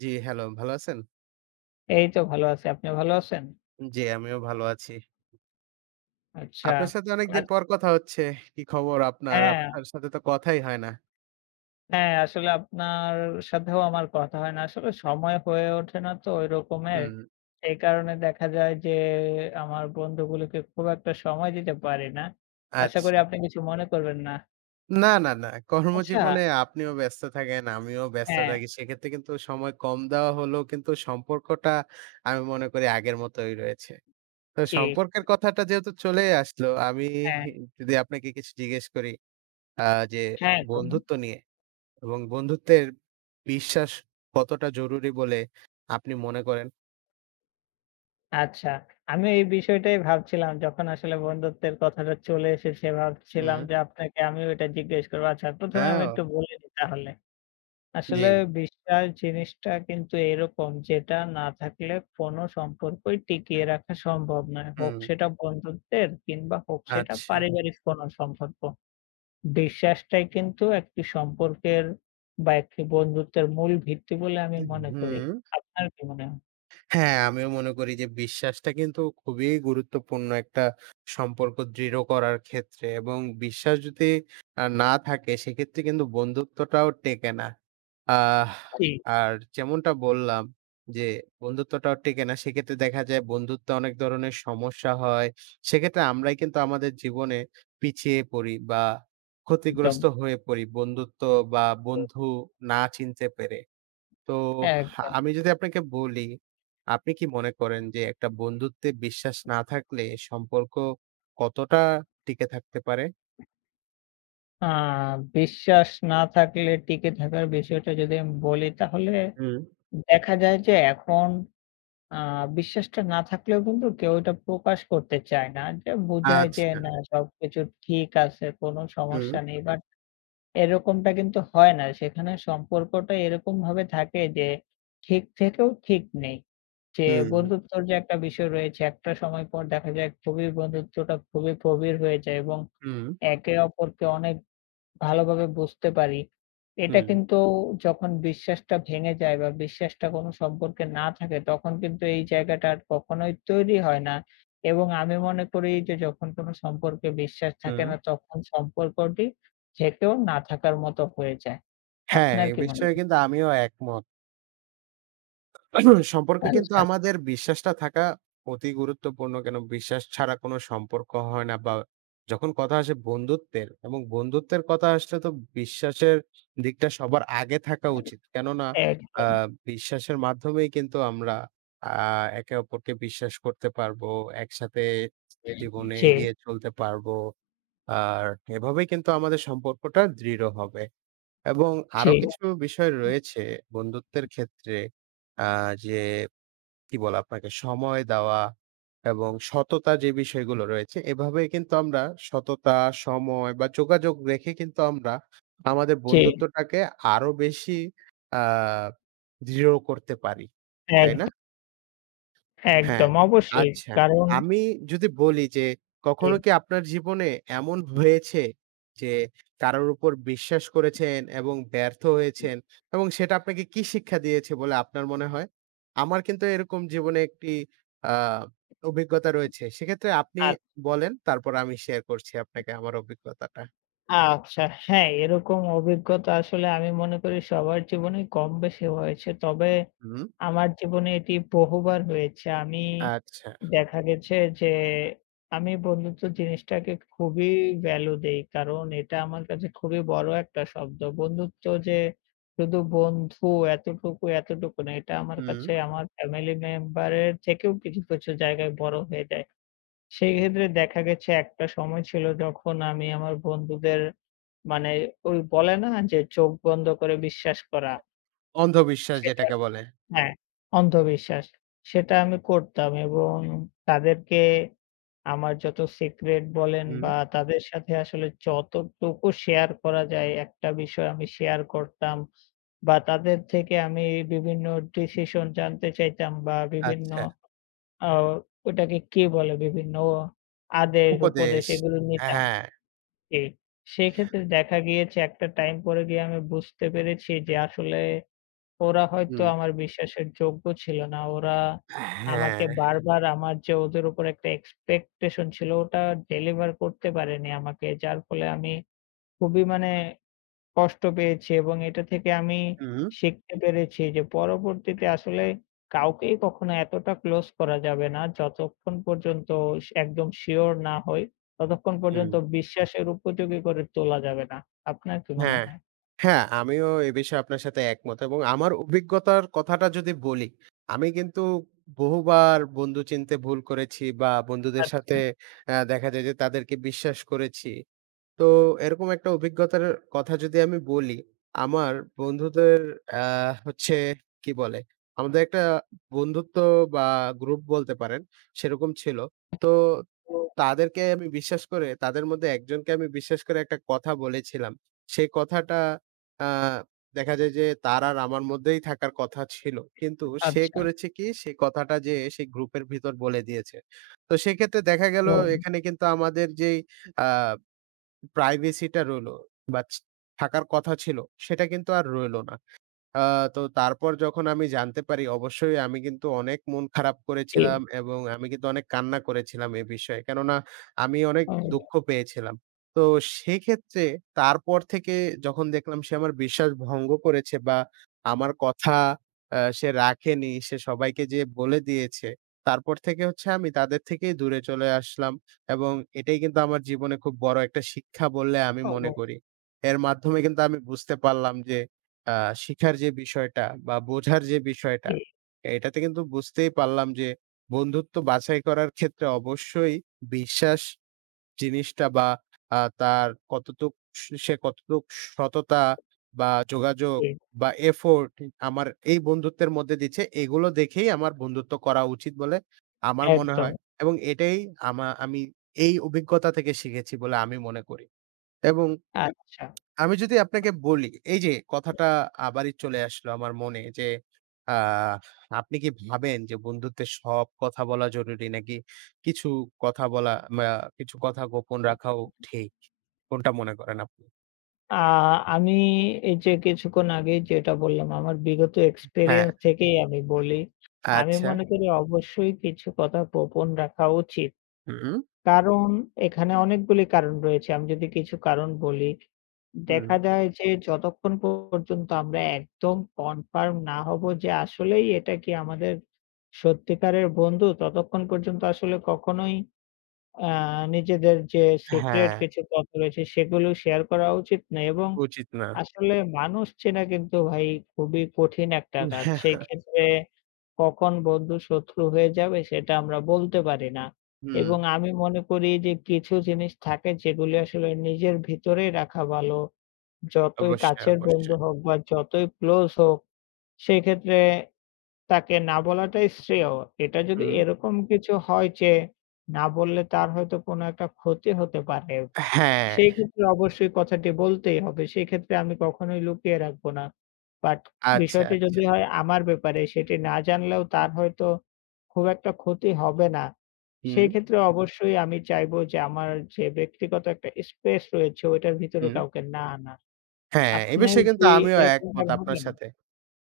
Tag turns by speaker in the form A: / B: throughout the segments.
A: জি, hello, ভালো আছেন?
B: এই তো ভালো আছি। আপনি ভালো আছেন?
A: জি, আমিও ভালো আছি।
B: আচ্ছা।
A: আপনার সাথে
B: আ
A: অনেকদিন
B: আচ্ছা।
A: পর কথা হচ্ছে। কি খবর আপনার?
B: হ্যাঁ,
A: আপনার সাথে তো কথাই হয় না।
B: হ্যাঁ, আসলে আপনার সাথেও আমার কথা হয় না। আসলে সময় হয়ে ওঠে না তো ওই রকমের।
A: হুম,
B: এই কারণে দেখা যায় যে আমার বন্ধুগুলোকে খুব একটা সময় দিতে পারি না। আশা করি
A: আচ্ছা।
B: আপনি কিছু মনে করবেন না।
A: না, না, না।
B: আচ্ছা।
A: কর্মজীবনে আপনিও ব্যস্ত থাকেন, আমিও ব্যস্ত
B: হ্যাঁ।
A: থাকি। সেক্ষেত্রে কিন্তু সময় কম দেওয়া হলেও কিন্তু সম্পর্কটা আমি মনে করি আগের মতোই রয়েছে। তো
B: জি।
A: সম্পর্কের কথাটা যেহেতু চলেই আসলো, আমি
B: হ্যাঁ,
A: যদি আপনাকে কিছু জিজ্ঞেস করি আ যে
B: হ্যাঁ, করুন।
A: বন্ধুত্ব নিয়ে এবং বন্ধুত্বের বিশ্বাস কতটা জরুরি বলে আপনি মনে করেন?
B: আচ্ছা, আমি এই বিষয়টাই ভাবছিলাম যখন আসলে বন্ধুত্বের কথাটা চলে এসেছে, ভাবছিলাম
A: হুম।
B: যে আপনাকে আমিও এটা জিজ্ঞেস করব। আচ্ছা ১ম এ আমি
A: ও!
B: একটু বলে নিই তাহলে।
A: জি।
B: আসলে বিশ্বাস জিনিসটা কিন্তু এরকম, যেটা না থাকলে কোনো সম্পর্কই টিকিয়ে রাখা সম্ভব নয়। হোক
A: হুম।
B: সেটা বন্ধুত্বের কিংবা হোক সেটা
A: আচ্ছা।
B: পারিবারিক কোনো সম্পর্ক। বিশ্বাসটাই কিন্তু একটি সম্পর্কের বা একটি বন্ধুত্বের মূল ভিত্তি বলে আমি মনে করি।
A: হুম।
B: আপনার কি মনে হয়?
A: হ্যাঁ, আমিও মনে করি যে বিশ্বাসটা কিন্তু খুবই গুরুত্বপূর্ণ একটা সম্পর্ক দৃঢ় করার ক্ষেত্রে এবং বিশ্বাস যদি না থাকে সেক্ষেত্রে কিন্তু বন্ধুত্বটাও টেকে না। আহ
B: জি।
A: আর যেমনটা বললাম যে বন্ধুত্বটাও টেকে না। সেক্ষেত্রে দেখা যায় বন্ধুত্বে অনেক ধরনের সমস্যা হয়। সেক্ষেত্রে আমরাই কিন্তু আমাদের জীবনে পিছিয়ে পড়ি বা
B: একদম,
A: ক্ষতিগ্রস্ত হয়ে পড়ি বন্ধুত্ব বা বন্ধু না চিনতে পেরে। তো
B: একদম।
A: আমি যদি আপনাকে বলি, আপনি কি মনে করেন যে একটা বন্ধুত্বে বিশ্বাস না থাকলে সম্পর্ক কতটা টিকে থাকতে পারে?
B: আ বিশ্বাস না থাকলে টিকে থাকার বিষয়টা যদি আমি বলি, তাহলে
A: হুম,
B: দেখা যায় যে এখন আ বিশ্বাসটা না থাকলেও কিন্তু কেউ এটা প্রকাশ করতে চায় না। যে বোঝায় যে
A: আচ্ছা।
B: না, সবকিছু ঠিক আছে, কোনো
A: হুম,
B: সমস্যা নেই। বাট এরকমটা কিন্তু হয় না। সেখানে সম্পর্কটা এরকমভাবে থাকে যে ঠিক থেকেও ঠিক নেই। যে
A: হুম।
B: বন্ধুত্বর যে একটা বিষয় রয়েছে, একটা সময় পর দেখা যায় খুবই বন্ধুত্বটা খুবই গভীর হয়ে যায় এবং
A: হুম,
B: একে অপরকে অনেক ভালোভাবে বুঝতে পারি। এটা
A: হুম,
B: কিন্তু যখন বিশ্বাসটা ভেঙে যায় বা বিশ্বাসটা কোনো সম্পর্কে না থাকে, তখন কিন্তু এই জায়গাটা আর কখনোই তৈরি হয় না। এবং আমি মনে করি যে যখন কোনো সম্পর্কে বিশ্বাস থাকে
A: হুম।
B: না তখন সম্পর্কটি থেকেও না থাকার মতো হয়ে যায়।
A: হ্যাঁ,
B: আপনার
A: এই
B: কি মনে
A: বিষয়ে
B: হয়?
A: কিন্তু আমিও একমত। সম্পর্কে কিন্তু
B: আচ্ছা।
A: আমাদের বিশ্বাসটা থাকা অতি গুরুত্বপূর্ণ। কেন বিশ্বাস ছাড়া কোনো সম্পর্ক হয় না বা যখন কথা আসে বন্ধুত্বের এবং বন্ধুত্বের কথা আসলে তো বিশ্বাসের দিকটা সবার আগে থাকা উচিত। কেননা আ
B: একদম।
A: বিশ্বাসের মাধ্যমেই কিন্তু আমরা আ একে অপরকে বিশ্বাস করতে পারবো। একসাথে জীবনে
B: জি,
A: এগিয়ে চলতে পারবো। আর এভাবেই কিন্তু আমাদের সম্পর্কটা দৃঢ় হবে। এবং
B: জি,
A: আরো কিছু বিষয় রয়েছে বন্ধুত্বের ক্ষেত্রে আ যে কি বলে আপনাকে সময় দেওয়া এবং সততা যে বিষয়গুলো রয়েছে এভাবে কিন্তু আমরা সততা, সময় বা যোগাযোগ রেখে কিন্তু আমরা আমাদের
B: জি,
A: বন্ধুত্বটাকে আরো বেশি আ দৃঢ় করতে পারি। তাই না?
B: একদম,
A: হ্যাঁ,
B: একদম অবশ্যই।
A: আচ্ছা।
B: কারণ
A: আমি যদি বলি যে
B: জি।
A: কখনো কি আপনার জীবনে এমন হয়েছে যে কারোর উপর বিশ্বাস করেছেন এবং ব্যর্থ হয়েছেন এবং সেটা আপনাকে কি শিক্ষা দিয়েছে বলে আপনার মনে হয়? আমার কিন্তু এরকম জীবনে একটি আ অভিজ্ঞতা রয়েছে। সেক্ষেত্রে আপনি
B: আ
A: বলেন, তারপর আমি শেয়ার করছি আপনাকে আমার অভিজ্ঞতাটা।
B: আচ্ছা। হ্যাঁ, এরকম অভিজ্ঞতা আসলে আমি মনে করি সবার জীবনেই কম-বেশি হয়েছে। তবে
A: হুম,
B: আমার জীবনে এটি বহুবার হয়েছে। আমি
A: আচ্ছা।
B: দেখা গেছে যে আমি বন্ধুত্ব জিনিসটাকে খুবই ভ্যালু দেই। কারণ এটা আমার কাছে খুবই বড় একটা শব্দ। বন্ধুত্ব যে শুধু বন্ধু এতটুকু, এতটুকু না। এটা আমার
A: হুম।
B: কাছে আমার ফ্যামিলি মেম্বারের থেকেও কিছু, কিছু জায়গায় বড় হয়ে যায়। সেক্ষেত্রে দেখা গেছে একটা সময় ছিল যখন আমি আমার বন্ধুদের মানে ওই বলে না যে চোখ বন্ধ করে বিশ্বাস করা,
A: অন্ধবিশ্বাস
B: সেটা
A: যেটাকে বলে।
B: হ্যাঁ, অন্ধবিশ্বাস। সেটা আমি করতাম এবং তাদেরকে আমার যত সিক্রেট বলেন
A: হুম।
B: বা তাদের সাথে আসলে যতটুকু শেয়ার করা যায় একটা বিষয় আমি শেয়ার করতাম বা তাদের থেকে আমি বিভিন্ন ডিসিশন জানতে চাইতাম বা বিভিন্ন
A: আচ্ছা।
B: আ ওটাকে কি বলে? বিভিন্ন আদেশ, উপদেশ
A: উপদেশ।
B: এগুলো নিতাম।
A: হ্যাঁ।
B: জি। সেক্ষেত্রে দেখা গিয়েছে একটা টাইম পরে গিয়ে আমি বুঝতে পেরেছি যে আসলে ওরা হয়তো
A: হুম।
B: আমার বিশ্বাসের যোগ্য ছিল না। ওরা আমাকে
A: হ্যাঁ।
B: বারবার আমার যে ওদের উপর একটা এক্সপেকটেশন ছিল ওটা ডেলিভার করতে পারেনি আমাকে। যার ফলে আমি খুবই মানে কষ্ট পেয়েছি এবং এটা থেকে আমি
A: হুম,
B: শিখতে পেরেছি যে পরবর্তীতে আসলে কাউকেই কখনো এতটা ক্লোজ করা যাবে না, যতক্ষণ পর্যন্ত একদম সিওর না হই, ততক্ষণ
A: হুম।
B: পর্যন্ত বিশ্বাসের উপযোগী করে তোলা যাবে না। আপনার কি মনে
A: হ্যাঁ,
B: হয়?
A: হ্যাঁ, আমিও এ বিষয়ে আপনার সাথে একমত এবং আমার অভিজ্ঞতার কথাটা যদি বলি, আমি কিন্তু বহুবার বন্ধু চিনতে ভুল করেছি বা বন্ধুদের সাথে
B: আচ্ছা।
A: দেখা যায় যে তাদেরকে বিশ্বাস করেছি। তো এরকম একটা অভিজ্ঞতার কথা যদি আমি বলি, আমার বন্ধুদের আ হচ্ছে কি বলে? আমাদের একটা বন্ধুত্ব বা গ্রুপ বলতে পারেন, সেরকম ছিল। তো
B: তো
A: তাদেরকে আমি বিশ্বাস করে তাদের মধ্যে একজনকে আমি বিশ্বাস করে একটা কথা বলেছিলাম। সেই কথাটা আ দেখা যায় যে তার আর আমার মধ্যেই থাকার কথা ছিল। কিন্তু সে
B: আচ্ছা।
A: করেছে কি? সেই কথাটা যেয়ে সেই গ্রুপের ভিতর বলে দিয়েছে। তো সেক্ষেত্রে দেখা গেল
B: ও
A: এখানে কিন্তু আমাদের যেই আ প্রাইভেসিটা রইলো বা থাকার কথা ছিল সেটা কিন্তু আর রইলো না। আ তো তারপর যখন আমি জানতে পারি অবশ্যই আমি কিন্তু অনেক মন খারাপ
B: জি।
A: করেছিলাম এবং আমি কিন্তু অনেক কান্না করেছিলাম এ বিষয়ে। কেননা আমি অনেক দুঃখ
B: ও।
A: পেয়েছিলাম। তো সেক্ষেত্রে তারপর থেকে যখন দেখলাম সে আমার বিশ্বাস ভঙ্গ করেছে বা আমার কথা সে রাখেনি, সে সবাইকে যেয়ে বলে দিয়েছে। তারপর থেকে হচ্ছে আমি তাদের থেকেই দূরে চলে আসলাম এবং এটাই কিন্তু আমার জীবনে খুব বড় একটা শিক্ষা বলে আমি মনে
B: ও
A: করি। এর মাধ্যমে কিন্তু আমি বুঝতে পারলাম যে আ শিখার যে বিষয়টা বা বোঝার যে বিষয়টা,
B: জি,
A: এটাতে কিন্তু বুঝতেই পারলাম যে বন্ধুত্ব বাছাই করার ক্ষেত্রে অবশ্যই বিশ্বাস জিনিসটা বা তার কতটুক সে কতটুক সততা বা যোগাযোগ
B: জি।
A: বা এফোর্ট আমার এই বন্ধুত্বের মধ্যে দিচ্ছে, এগুলো দেখেই আমার বন্ধুত্ব করা উচিত বলে আমার মনে
B: একদম।
A: হয় এবং এটাই আমি এই অভিজ্ঞতা থেকে শিখেছি বলে আমি মনে করি এবং
B: আচ্ছা।
A: আমি যদি আপনাকে বলি, এই যে কথাটা আবারই চলে আসলো আমার মনে যে, আ আপনি কি ভাবেন যে বন্ধুত্বের সব কথা বলা জরুরি নাকি কিছু কথা বলা বা কিছু কথা গোপন রাখাও ঠিক? কোনটা মনে করেন আপনি?
B: আ আমি এই যে কিছুক্ষণ আগেই যেটা বললাম, আমার বিগত
A: হ্যাঁ,
B: এক্সপেরিয়েন্স থেকেই আমি বলি। আমি
A: আচ্ছা।
B: মনে করি অবশ্যই কিছু কথা গোপন রাখা উচিত।
A: হুম,
B: কারণ এখানে অনেকগুলি কারণ রয়েছে। আমি যদি কিছু কারণ বলি,
A: হুম।
B: দেখা যায় যে যতক্ষণ পর্যন্ত আমরা একদম কনফার্ম না হব যে আসলেই এটা কি আমাদের সত্যিকারের বন্ধু, ততক্ষণ পর্যন্ত আসলে কখনোই আ নিজেদের যে সিক্রেট
A: হ্যাঁ,
B: কিছু কথা রয়েছে সেগুলো শেয়ার করা উচিত না এবং
A: উচিত না।
B: আসলে মানুষ চেনা কিন্তু ভাই খুবই কঠিন একটা কাজ।
A: হ্যাঁ,
B: সেই ক্ষেত্রে কখন বন্ধু শত্রু হয়ে যাবে সেটা আমরা বলতে পারি না।
A: হুম,
B: এবং আমি মনে করি যে কিছু জিনিস থাকে যেগুলি আসলে নিজের ভিতরেই রাখা ভালো। যতই
A: অবশ্যই,
B: কাছের বন্ধু
A: অবশ্যই।
B: হোক বা যতই ক্লোজ হোক, সেক্ষেত্রে তাকে না বলাটাই শ্রেয়। এটা যদি
A: হুম।
B: এরকম কিছু হয় যে না বললে তার হয়তো কোনো একটা ক্ষতি হতে পারে।
A: হ্যাঁ,
B: সেই ক্ষেত্রে অবশ্যই কথাটি বলতেই হবে। সেক্ষেত্রে আমি কখনোই লুকিয়ে রাখবো না। বাট
A: আচ্ছা,
B: বিষয়টি
A: আচ্ছা।
B: যদি হয় আমার ব্যাপারে, সেটি না জানলেও তার হয়তো খুব একটা ক্ষতি হবে না।
A: হুম,
B: সেই ক্ষেত্রে অবশ্যই আমি চাইবো যে আমার যে ব্যক্তিগত একটা স্পেস রয়েছে ওইটার ভিতরে
A: হুম।
B: কাউকে না আনার।
A: হ্যাঁ, এ
B: আপনিও
A: বিষয়ে কিন্তু
B: কি
A: আমিও
B: এরকমটা
A: একমত আপনার
B: ভাবেন?
A: সাথে।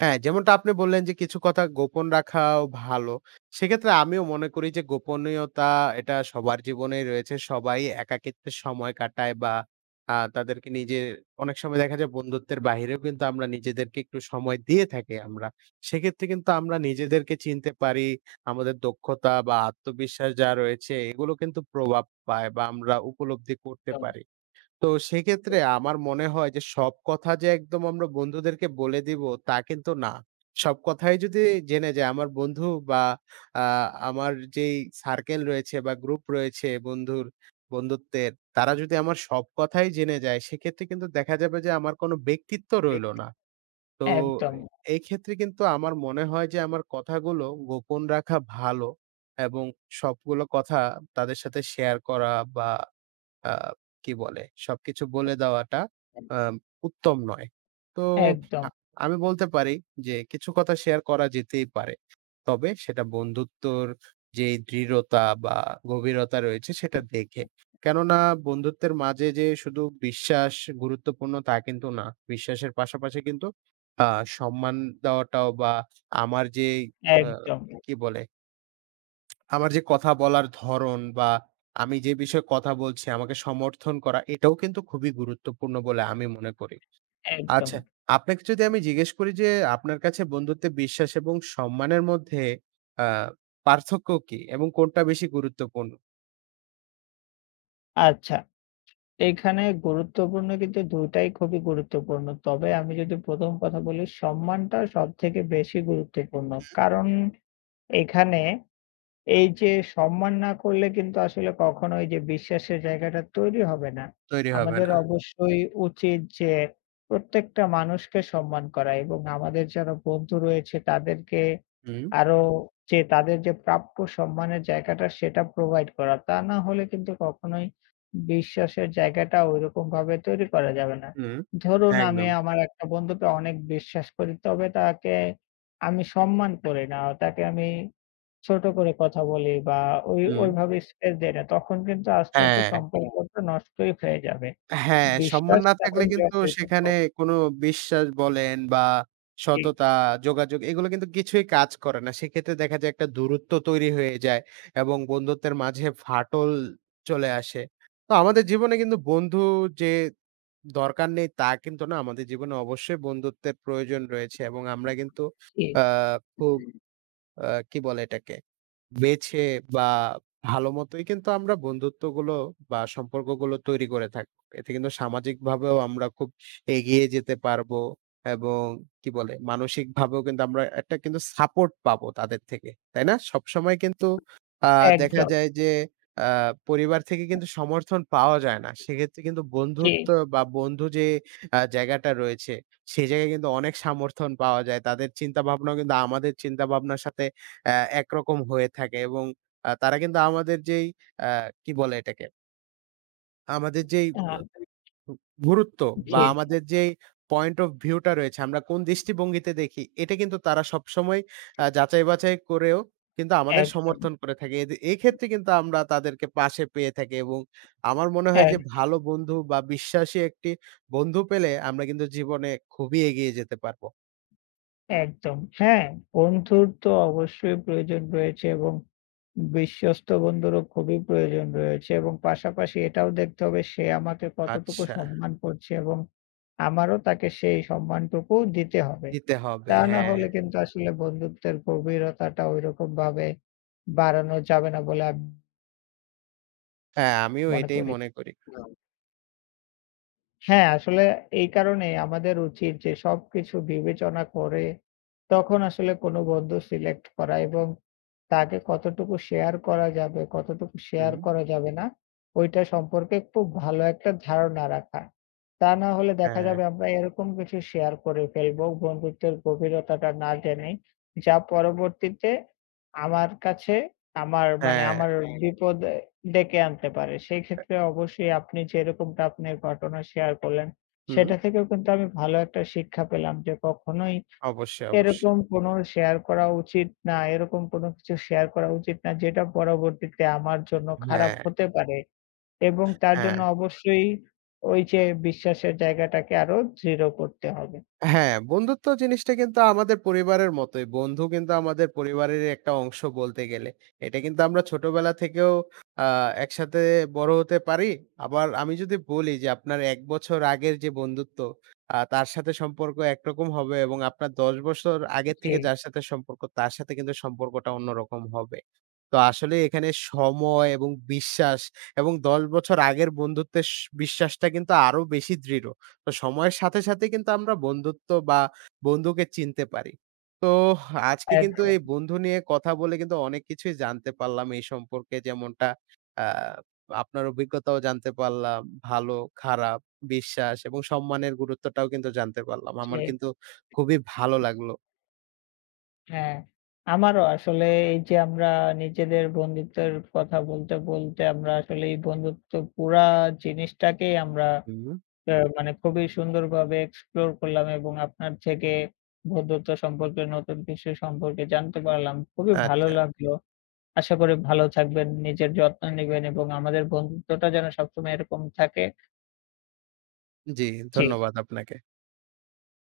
A: হ্যাঁ, যেমনটা আপনি বললেন যে কিছু কথা গোপন রাখাও ভালো। সেক্ষেত্রে আমিও মনে করি যে গোপনীয়তা এটা সবার জীবনেই রয়েছে। সবাই একাকিত্বে সময় কাটায় বা তাদেরকে নিজের অনেক সময় দেখা যায় বন্ধুত্বের বাহিরেও কিন্তু আমরা নিজেদেরকে একটু সময় দিয়ে থাকি আমরা। সেক্ষেত্রে কিন্তু আমরা নিজেদেরকে চিনতে পারি। আমাদের দক্ষতা বা আত্মবিশ্বাস যা রয়েছে এগুলো কিন্তু প্রভাব পায় বা আমরা উপলব্ধি করতে
B: একদম,
A: পারি। তো সেক্ষেত্রে আমার মনে হয় যে সব কথা যে একদম আমরা বন্ধুদেরকে বলে দিব তা কিন্তু না। সব কথাই যদি জেনে যায় আমার বন্ধু বা আ আমার যেই সার্কেল রয়েছে বা গ্রুপ রয়েছে বন্ধুর, বন্ধুত্বের তারা যদি আমার সব কথাই জেনে যায় সেক্ষেত্রে কিন্তু দেখা যাবে যে আমার কোনো ব্যক্তিত্ব রইলো না। তো
B: একদম,
A: এই ক্ষেত্রে কিন্তু আমার মনে হয় যে আমার কথাগুলো গোপন রাখা ভালো এবং সবগুলো কথা তাদের সাথে শেয়ার করা বা আ কি বলে? সবকিছু বলে দেওয়াটা আ উত্তম নয়। তো
B: একদম,
A: আ আমি বলতে পারি যে কিছু কথা শেয়ার করা যেতেই পারে। তবে সেটা বন্ধুত্বর যেই দৃঢ়তা বা গভীরতা রয়েছে সেটা দেখে। কেননা বন্ধুত্বের মাঝে যে শুধু বিশ্বাস গুরুত্বপূর্ণ তা কিন্তু না। বিশ্বাসের পাশাপাশি কিন্তু আ সম্মান দেওয়াটাও বা আমার যেই আ
B: একদম,
A: কি বলে? আমার যে কথা বলার ধরন বা আমি যে বিষয়ে কথা বলছি আমাকে সমর্থন করা এটাও কিন্তু খুবই গুরুত্বপূর্ণ বলে আমি মনে করি।
B: একদম।
A: আচ্ছা, আপনাকে যদি আমি জিজ্ঞেস করি যে আপনার কাছে বন্ধুত্বে বিশ্বাস এবং সম্মানের মধ্যে আ পার্থক্য কি এবং কোনটা বেশি গুরুত্বপূর্ণ?
B: আচ্ছা। এখানে গুরুত্বপূর্ণ কিন্তু ২ টাই খুবই গুরুত্বপূর্ণ। তবে আমি যদি ১ম কথা বলি, সম্মানটা সবথেকে বেশি গুরুত্বপূর্ণ। কারণ এখানে এই যে সম্মান না করলে কিন্তু আসলে কখনো ওই যে বিশ্বাসের জায়গাটা তৈরি হবে না।
A: তৈরি হবে
B: আমাদের
A: না।
B: অবশ্যই উচিত যে প্রত্যেকটা মানুষকে সম্মান করা এবং আমাদের যারা বন্ধু রয়েছে তাদেরকে
A: হুম,
B: আরো যে তাদের যে প্রাপ্য সম্মানের জায়গাটা সেটা প্রোভাইড করা। তা না হলে কিন্তু কখনোই বিশ্বাসের জায়গাটা ঐরকমভাবে তৈরি করা যাবে না।
A: হুম,
B: ধরুন আমি
A: একদম।
B: আমার একটা বন্ধুকে অনেক বিশ্বাস করি তবে তাকে আমি সম্মান করি না। তাকে আমি ছোট করে কথা বলি বা ওই
A: হুম,
B: ওইভাবে স্পেস দেই না। তখন কিন্তু আস্তে, আস্তে হুম।
A: হ্যাঁ।
B: সম্পর্কটা নষ্টই হয়ে যাবে।
A: হ্যাঁ, সম্মান
B: বিশ্বাস
A: না থাকলে
B: এখন
A: কিন্তু
B: যতই একদম।
A: সেখানে
B: হোক
A: কোনো বিশ্বাস বলেন বা
B: জি,
A: সততা, যোগাযোগ এগুলো কিন্তু কিছুই কাজ করে না। সেক্ষেত্রে দেখা যায় একটা দূরত্ব তৈরি হয়ে যায় এবং বন্ধুত্বের মাঝে ফাটল চলে আসে। তো আমাদের জীবনে কিন্তু বন্ধু যে দরকার নেই তা কিন্তু না। আমাদের জীবনে অবশ্যই বন্ধুত্বের প্রয়োজন রয়েছে এবং আমরা কিন্তু
B: জি,
A: আ খুব আ কি বলে এটাকে? বেছে বা ভালো মতোই কিন্তু আমরা বন্ধুত্বগুলো বা সম্পর্কগুলো তৈরি করে থাকবো। এতে কিন্তু সামাজিকভাবেও আমরা খুব এগিয়ে যেতে পারবো এবং কি বলে মানসিকভাবেও কিন্তু আমরা একটা কিন্তু সাপোর্ট পাবো তাদের থেকে। তাই না? সবসময় কিন্তু আ দেখা
B: একদম।
A: যায় যে আ পরিবার থেকে কিন্তু সমর্থন পাওয়া যায় না। সেক্ষেত্রে কিন্তু
B: জি,
A: বন্ধুত্ব বা বন্ধু যে জায়গাটা রয়েছে, সেই জায়গায় কিন্তু অনেক সমর্থন পাওয়া যায়। তাদের চিন্তাভাবনাও কিন্তু আমাদের চিন্তাভাবনার সাথে একরকম হয়ে থাকে এবং তারা কিন্তু আমাদের যেই আ কি বলে এটাকে? আমাদের যেই
B: হ্যাঁ,
A: গু গুরুত্ব বা
B: জি, জি,
A: আমাদের যেই পয়েন্ট অফ ভিউ টা রয়েছে, আমরা কোন দৃষ্টিভঙ্গিতে দেখি, এটা কিন্তু তারা সবসময় যাচাই-বাছাই করেও কিন্তু আমাদের
B: একদম,
A: সমর্থন করে থাকে। এক্ষেত্রে কিন্তু আমরা তাদেরকে পাশে পেয়ে থাকি এবং আমার মনে হয় যে
B: এক
A: ভালো বন্ধু বা বিশ্বাসী একটি বন্ধু পেলে আমরা কিন্তু জীবনে খুবই এগিয়ে যেতে পারবো।
B: একদম। হ্যাঁ, বন্ধুর তো অবশ্যই প্রয়োজন রয়েছে এবং বিশ্বস্ত বন্ধুরও খুবই প্রয়োজন রয়েছে এবং পাশাপাশি এটাও দেখতে হবে সে আমাকে কতটুকু
A: আচ্ছা,
B: সম্মান করছে এবং আমারও তাকে সেই সম্মানটুকু দিতে হবে।
A: দিতে হবে।
B: তা না
A: হ্যাঁ,
B: হলে কিন্তু আসলে বন্ধুত্বের গভীরতাটা ঐরকমভাবে বাড়ানো যাবে না বলে আমি
A: হ্যাঁ আমিও
B: মনে
A: এটাই
B: করি।
A: মনে করি।
B: হ্যাঁ, আসলে এই কারণেই আমাদের উচিত যে সবকিছু বিবেচনা করে তখন আসলে কোনো বন্ধু সিলেক্ট করা এবং তাকে কতটুকু শেয়ার করা যাবে, কতটুকু শেয়ার
A: হুম,
B: করা যাবে না, ওইটা সম্পর্কে খুব ভালো একটা ধারণা রাখা। তা না হলে দেখা
A: হ্যাঁ।
B: যাবে আমরা এরকম কিছু শেয়ার করে ফেলবো বন্ধুত্বের গভীরতাটা না জেনেই, যা পরবর্তীতে আমার কাছে আমার মানে
A: হ্যাঁ।
B: আমার হ্যাঁ। বিপদে ডেকে আনতে পারে। সেই ক্ষেত্রে অবশ্যই আপনি যেরকমটা আপনার ঘটনা শেয়ার করলেন,
A: হুম।
B: সেটা থেকেও কিন্তু আমি ভালো একটা শিক্ষা পেলাম যে কখনোই
A: অবশ্যই, অবশ্যই।
B: এরকম কোনো শেয়ার করা উচিত না, এরকম কোনো কিছু শেয়ার করা উচিত না যেটা পরবর্তীতে আমার জন্য খারাপ
A: হ্যাঁ,
B: হতে পারে এবং তার
A: হ্যাঁ।
B: জন্য অবশ্যই ওই যে বিশ্বাসের জায়গাটাকে আরো দৃঢ় করতে হবে।
A: হ্যাঁ, বন্ধুত্ব জিনিসটা কিন্তু আমাদের পরিবারের মতোই। বন্ধু কিন্তু আমাদের পরিবারেরই একটা অংশ বলতে গেলে। এটা কিন্তু আমরা ছোটবেলা থেকেও আ একসাথে বড় হতে পারি। আবার আমি যদি বলি যে আপনার ১ বছর আগের যে বন্ধুত্ব, তার সাথে সম্পর্ক একরকম হবে এবং আপনার ১০ বছর আগের
B: জি,
A: থেকে যার সাথে সম্পর্ক, তার সাথে কিন্তু সম্পর্কটা অন্যরকম হবে। তো আসলে এখানে সময় এবং বিশ্বাস এবং ১০ বছর আগের বন্ধুত্বের বিশ্বাসটা কিন্তু আরো বেশি দৃঢ়। তো সময়ের সাথে, সাথে কিন্তু আমরা বন্ধুত্ব বা বন্ধুকে চিনতে পারি। তো আজকে কিন্তু
B: একদম।
A: এই বন্ধু নিয়ে কথা বলে কিন্তু অনেক কিছুই জানতে পারলাম এই সম্পর্কে। যেমনটা আ আপনার অভিজ্ঞতাও জানতে পারলাম। ভালো, খারাপ, বিশ্বাস এবং সম্মানের গুরুত্বটাও কিন্তু জানতে পারলাম। আমার
B: জি।
A: কিন্তু খুবই ভালো লাগলো।
B: হ্যাঁ, আমারও আসলে এই যে আমরা নিজেদের বন্ধুত্বের কথা বলতে, বলতে আমরা আসলে এই বন্ধুত্ব পুরা জিনিসটাকেই আমরা
A: হুম।
B: মানে খুবই সুন্দরভাবে এক্সপ্লোর করলাম এবং আপনার থেকে বন্ধুত্ব সম্পর্কে নতুন কিছু সম্পর্কে জানতে পারলাম। খুবই ভালো
A: আচ্ছা।
B: লাগলো। আশা করি ভালো থাকবেন, নিজের যত্ন নিবেন এবং আমাদের বন্ধুত্বটা যেন সবসময় এরকম থাকে।
A: জি,
B: জি।
A: ধন্যবাদ আপনাকে।